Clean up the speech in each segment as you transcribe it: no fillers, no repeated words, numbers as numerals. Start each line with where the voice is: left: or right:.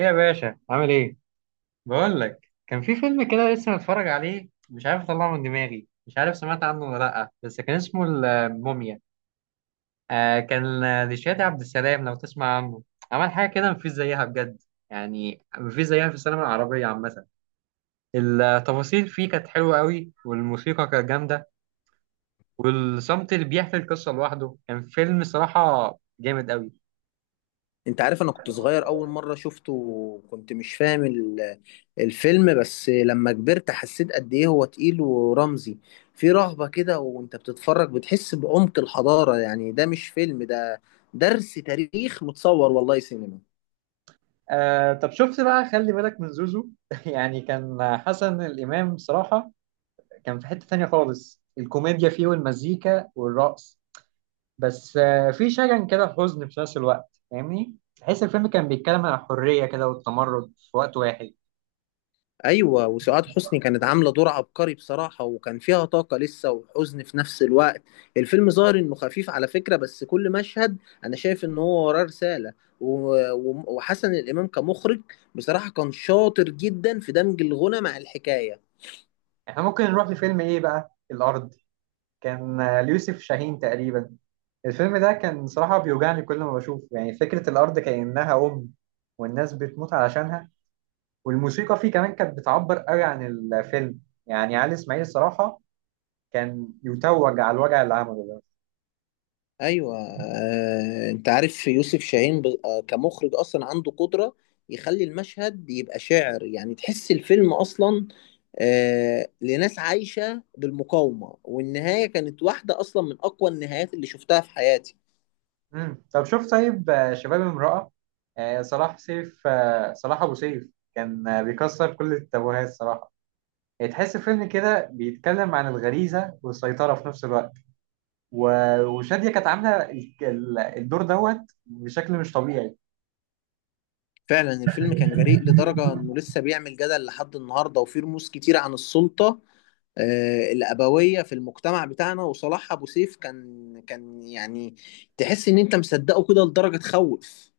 right: إيه يا باشا، عامل ايه؟ بقول لك كان في فيلم كده لسه متفرج عليه، مش عارف اطلعه من دماغي. مش عارف سمعت عنه ولا لا، بس كان اسمه الموميا. آه كان، لشادي عبد السلام، لو تسمع عنه. عمل حاجه كده مفيش زيها بجد. يعني مفيش زيها في السينما العربيه عامه. التفاصيل فيه كانت حلوه قوي، والموسيقى كانت جامده، والصمت اللي بيحكي القصه لوحده. كان فيلم صراحه جامد قوي.
left: انت عارف انا كنت صغير اول مرة شفته وكنت مش فاهم الفيلم. بس لما كبرت حسيت قد ايه هو تقيل ورمزي، في رهبة كده وانت بتتفرج بتحس بعمق الحضارة. يعني ده مش فيلم، ده درس تاريخ متصور. والله سينما.
right: آه طب شفت بقى خلي بالك من زوزو يعني كان حسن الامام صراحه. كان في حتة تانية خالص، الكوميديا فيه والمزيكا والرقص. بس في شجن كده، حزن في نفس الوقت، فاهمني. تحس الفيلم كان بيتكلم عن الحرية كده والتمرد في وقت واحد.
left: ايوه، وسعاد حسني كانت عامله دور عبقري بصراحه، وكان فيها طاقه لسه وحزن في نفس الوقت. الفيلم ظاهر انه خفيف على فكره، بس كل مشهد انا شايف ان هو وراه رساله. و- و- وحسن الامام كمخرج بصراحه كان شاطر جدا في دمج الغنى مع الحكايه.
right: احنا ممكن نروح لفيلم ايه بقى؟ الأرض. كان ليوسف شاهين تقريبا. الفيلم ده كان صراحة بيوجعني كل ما بشوفه. يعني فكرة الأرض كأنها أم، والناس بتموت علشانها. والموسيقى فيه كمان كانت بتعبر قوي عن الفيلم. يعني علي إسماعيل الصراحة كان يتوج على الوجع اللي عمله ده.
left: ايوه، انت عارف يوسف شاهين كمخرج اصلا عنده قدره يخلي المشهد يبقى شعر. يعني تحس الفيلم اصلا لناس عايشه بالمقاومه، والنهايه كانت واحده اصلا من اقوى النهايات اللي شفتها في حياتي.
right: طب شوف طيب، شباب امرأة. آه، صلاح أبو سيف كان بيكسر كل التابوهات صراحة. يعني تحس فيلم كده بيتكلم عن الغريزة والسيطرة في نفس الوقت. وشادية كانت عاملة الدور دوت بشكل مش طبيعي.
left: فعلا الفيلم كان جريء لدرجه انه لسه بيعمل جدل لحد النهارده، وفيه رموز كتير عن السلطه الابويه في المجتمع بتاعنا. وصلاح ابو سيف كان يعني تحس ان انت مصدقه كده لدرجه تخوف.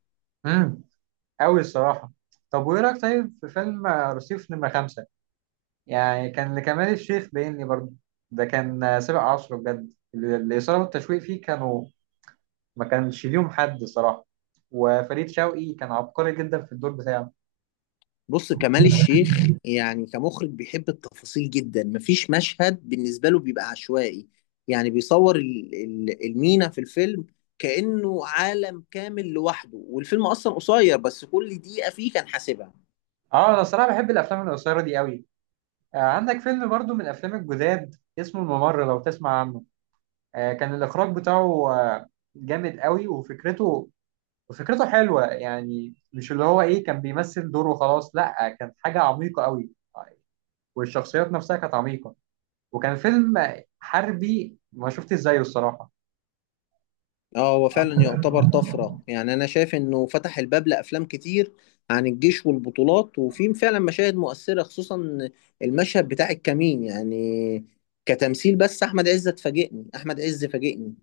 right: امم أوي الصراحة. طب وإيه رأيك طيب في فيلم، رصيف نمرة خمسة؟ يعني كان لكمال الشيخ باين لي برضه. ده كان سابق عصره بجد. الإثارة والتشويق فيه كانوا ما كانش ليهم حد صراحة. وفريد شوقي كان عبقري جدا في الدور بتاعه.
left: بص، كمال الشيخ يعني كمخرج بيحب التفاصيل جدا، مفيش مشهد بالنسبة له بيبقى عشوائي. يعني بيصور المينا في الفيلم كأنه عالم كامل لوحده، والفيلم أصلا قصير بس كل دقيقة فيه كان حاسبها.
right: اه انا صراحة بحب الافلام القصيرة دي قوي. آه عندك فيلم برضو من الافلام الجداد اسمه الممر، لو تسمع عنه. آه كان الاخراج بتاعه آه جامد قوي، وفكرته حلوة. يعني مش اللي هو ايه كان بيمثل دور وخلاص، لا كان حاجة عميقة قوي. والشخصيات نفسها كانت عميقة. وكان فيلم حربي ما شفتش زيه الصراحة.
left: اه، هو فعلا يعتبر طفرة. يعني أنا شايف إنه فتح الباب لأفلام كتير عن الجيش والبطولات، وفي فعلا مشاهد مؤثرة خصوصا المشهد بتاع الكمين. يعني كتمثيل، بس أحمد عز أحمد عز فاجئني.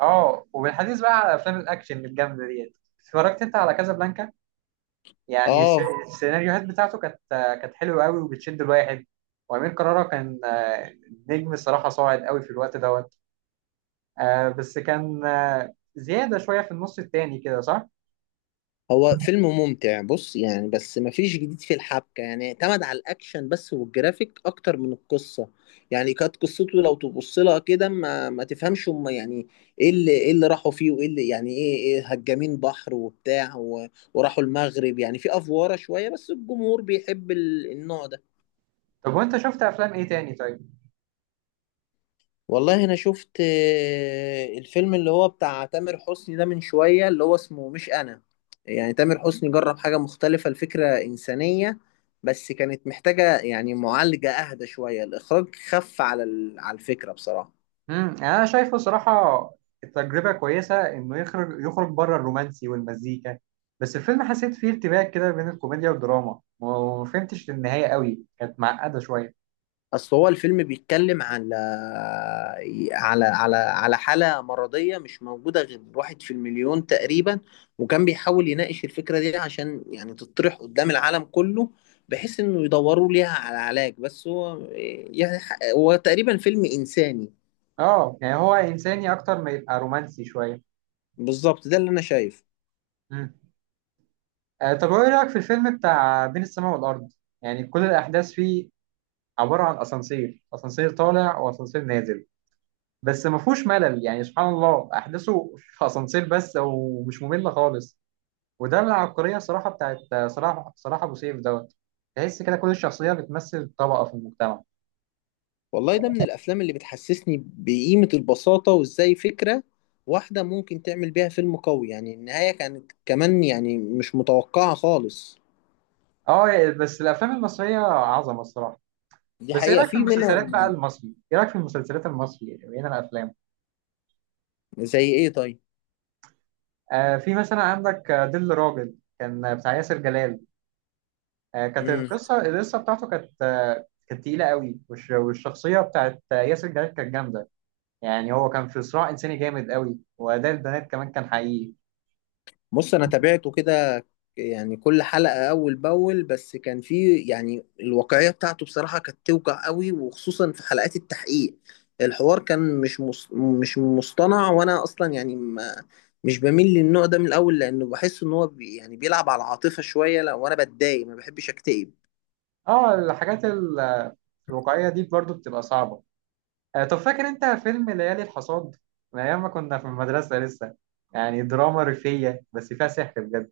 right: اه، وبالحديث بقى على افلام الاكشن الجامدة ديت، اتفرجت انت على كازابلانكا؟ يعني
left: اه،
right: السيناريوهات بتاعته كانت حلوه قوي وبتشد الواحد. وامير كرارة كان نجم الصراحه صاعد قوي في الوقت دوت. بس كان زياده شويه في النص التاني كده، صح؟
left: هو فيلم ممتع، بص يعني، بس مفيش جديد في الحبكة، يعني اعتمد على الأكشن بس والجرافيك أكتر من القصة. يعني كانت قصته لو تبص لها كده ما تفهمش، هم يعني إيه؟ اللي راحوا فيه، وإيه اللي يعني إيه هجامين بحر وبتاع وراحوا المغرب، يعني في أفوارة شوية، بس الجمهور بيحب النوع ده.
right: طب وانت شفت افلام ايه تاني طيب؟
left: والله انا شفت الفيلم اللي هو بتاع تامر حسني ده من شوية، اللي هو اسمه مش انا. يعني تامر حسني جرب حاجة مختلفة، الفكرة انسانية بس كانت محتاجة يعني معالجة اهدى شوية، الاخراج خف على على الفكرة بصراحة.
right: انا شايفه صراحه تجربه كويسه انه يخرج بره الرومانسي والمزيكا. بس الفيلم حسيت فيه ارتباك كده بين الكوميديا والدراما، وما فهمتش النهايه قوي، كانت معقده شويه.
left: اصل هو الفيلم بيتكلم على حالة مرضية مش موجودة غير واحد في المليون تقريبا، وكان بيحاول يناقش الفكرة دي عشان يعني تطرح قدام العالم كله، بحيث انه يدوروا ليها على علاج. بس هو يعني هو تقريبا فيلم انساني.
right: اه يعني هو انساني اكتر ما يبقى رومانسي شويه.
left: بالظبط، ده اللي انا شايفه.
right: مم. طب ايه رأيك في الفيلم بتاع بين السماء والأرض؟ يعني كل الأحداث فيه عبارة عن أسانسير، أسانسير طالع وأسانسير نازل، بس ما فيهوش ملل. يعني سبحان الله أحداثه في أسانسير بس، ومش مملة خالص. وده العبقرية صراحة بتاعت صلاح أبو سيف دوت. تحس كده كل الشخصية بتمثل طبقة في المجتمع.
left: والله ده من الافلام اللي بتحسسني بقيمة البساطة، وازاي فكرة واحدة ممكن تعمل بيها فيلم قوي. يعني النهاية كانت كمان يعني مش متوقعة خالص.
right: أه يعني بس الأفلام المصرية عظمة الصراحة.
left: دي
right: بس إيه
left: حقيقة،
right: رأيك في
left: في منها.
right: المسلسلات بقى المصري؟ إيه رأيك في المسلسلات المصري غير الأفلام؟
left: زي ايه طيب؟
right: آه في مثلا عندك، دل راجل كان بتاع ياسر جلال. كانت
left: امم،
right: القصه القصه بتاعته كانت تقيله قوي. والشخصيه بتاعت ياسر جلال كانت جامده. يعني هو كان في صراع انساني جامد قوي، واداء البنات كمان كان حقيقي.
left: بص انا تابعته كده يعني كل حلقة اول باول، بس كان في يعني الواقعية بتاعته بصراحة كانت توجع قوي، وخصوصا في حلقات التحقيق. الحوار كان مش مص... مش مصطنع. وانا اصلا يعني ما، مش بميل للنوع ده من الاول، لانه بحس ان هو بي... يعني بيلعب على العاطفة شوية، لو انا بتضايق ما بحبش اكتئب.
right: اه، الحاجات الواقعيه دي برضو بتبقى صعبه. طب فاكر انت فيلم ليالي الحصاد؟ من ايام ما كنا في المدرسه لسه. يعني دراما ريفيه بس فيها سحر بجد.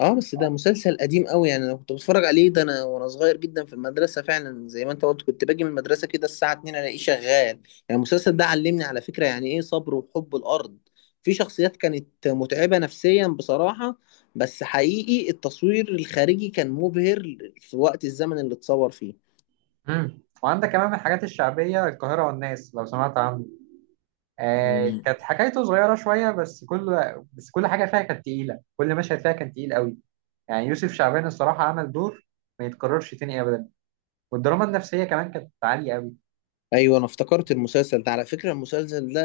left: اه، بس ده مسلسل قديم قوي. يعني انا كنت بتفرج عليه ده انا وانا صغير جدا في المدرسه. فعلا زي ما انت قلت، كنت باجي من المدرسه كده الساعه 2 الاقيه شغال يعني. المسلسل ده علمني على فكره يعني ايه صبر وحب الارض. في شخصيات كانت متعبه نفسيا بصراحه، بس حقيقي التصوير الخارجي كان مبهر في وقت الزمن اللي اتصور فيه.
right: مم. وعندك كمان من الحاجات الشعبيه القاهره والناس، لو سمعت عنه. آه
left: مم.
right: كانت حكايته صغيره شويه، بس كل حاجه فيها كانت تقيله، كل مشهد فيها كان تقيل قوي. يعني يوسف شعبان الصراحة عمل دور ما يتكررش تاني أبدا. والدراما النفسية كمان كانت عالية أوي.
left: ايوه، انا افتكرت المسلسل ده. على فكره المسلسل ده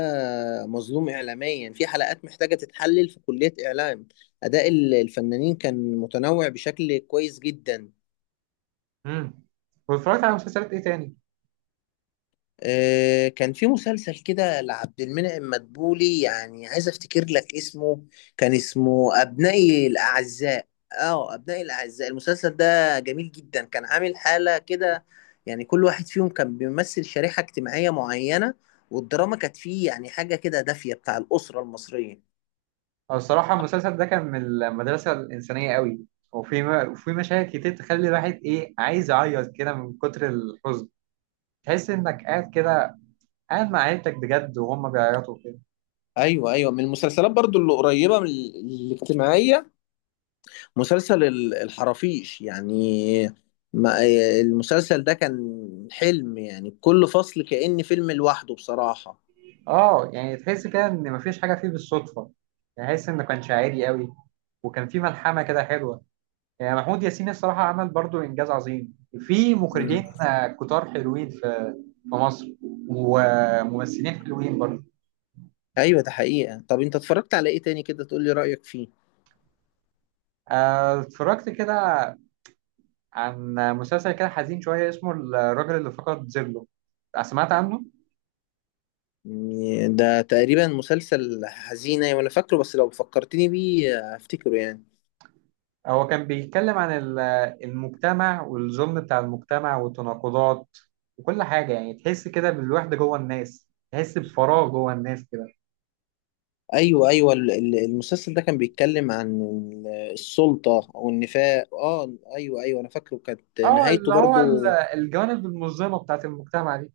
left: مظلوم اعلاميا، في حلقات محتاجه تتحلل في كليه اعلام. اداء الفنانين كان متنوع بشكل كويس جدا.
right: امم واتفرجت على مسلسلات إيه تاني؟
left: كان في مسلسل كده لعبد المنعم مدبولي، يعني عايز افتكر لك اسمه. كان اسمه ابنائي الاعزاء. اه، ابنائي الاعزاء. المسلسل ده جميل جدا، كان عامل حالة كده. يعني كل واحد فيهم كان بيمثل شريحة اجتماعية معينة، والدراما كانت فيه يعني حاجة كده دافية بتاع الأسرة المصرية.
right: أو الصراحة المسلسل ده كان من المدرسة الإنسانية أوي. وفي مشاهد كتير تخلي الواحد إيه، عايز يعيط كده من كتر الحزن. تحس إنك قاعد كده، قاعد مع عيلتك بجد وهم بيعيطوا كده.
left: ايوه ايوه، من المسلسلات برضو اللي قريبه من الاجتماعيه مسلسل الحرافيش. يعني ما المسلسل ده كان حلم، يعني كل فصل كأن فيلم لوحده بصراحة.
right: آه يعني تحس كده إن مفيش حاجة فيه بالصدفة. يعني تحس إنه كان شاعري أوي، وكان فيه ملحمة كده حلوة. يعني محمود ياسين الصراحة عمل برضو إنجاز عظيم. في
left: مم.
right: مخرجين كتار حلوين في مصر، وممثلين حلوين برضو.
left: ايوه، ده حقيقة. طب انت اتفرجت على ايه تاني كده تقولي رأيك فيه؟
right: اتفرجت كده عن مسلسل كده حزين شوية اسمه الراجل اللي فقد ظله، سمعت عنه؟
left: يعني ده تقريبا مسلسل حزينة وانا فاكره، بس لو فكرتني بيه هفتكره يعني.
right: هو كان بيتكلم عن المجتمع، والظلم بتاع المجتمع والتناقضات وكل حاجة. يعني تحس كده بالوحدة جوه الناس، تحس بفراغ جوه الناس كده.
left: ايوه ايوه، المسلسل ده كان بيتكلم عن السلطة او النفاق. اه ايوه ايوه، انا فاكره. كانت
right: اه،
left: نهايته
right: اللي هو
left: برضو
right: الجوانب المظلمة بتاعت المجتمع دي.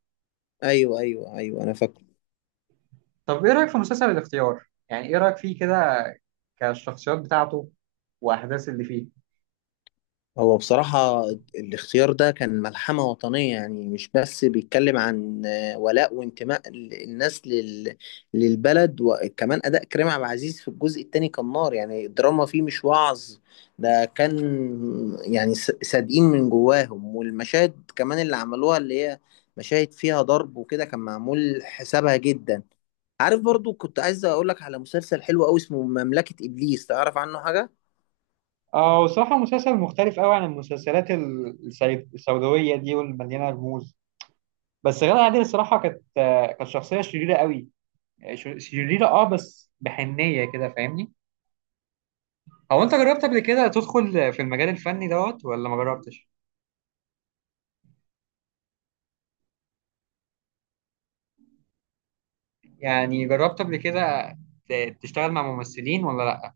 left: ايوه ايوه ايوه، انا فاكره.
right: طب ايه رأيك في مسلسل الاختيار؟ يعني ايه رأيك فيه كده، كالشخصيات بتاعته واحداث اللي فيه؟
left: هو بصراحة الاختيار ده كان ملحمة وطنية، يعني مش بس بيتكلم عن ولاء وانتماء الناس لل... للبلد. وكمان أداء كريم عبد العزيز في الجزء التاني كان نار. يعني الدراما فيه مش وعظ، ده كان يعني صادقين من جواهم. والمشاهد كمان اللي عملوها، اللي هي مشاهد فيها ضرب وكده، كان معمول حسابها جدا. عارف، برضو كنت عايز أقولك على مسلسل حلو أوي اسمه مملكة إبليس، تعرف عنه حاجة؟
right: اه، وصراحة مسلسل مختلف قوي عن المسلسلات السوداوية دي والمليانة رموز. بس غادة عادل الصراحة كانت شخصية شريرة قوي، شريرة اه، بس بحنية كده فاهمني. هو انت جربت قبل كده تدخل في المجال الفني دوت ولا ما جربتش؟ يعني جربت قبل كده تشتغل مع ممثلين ولا لا؟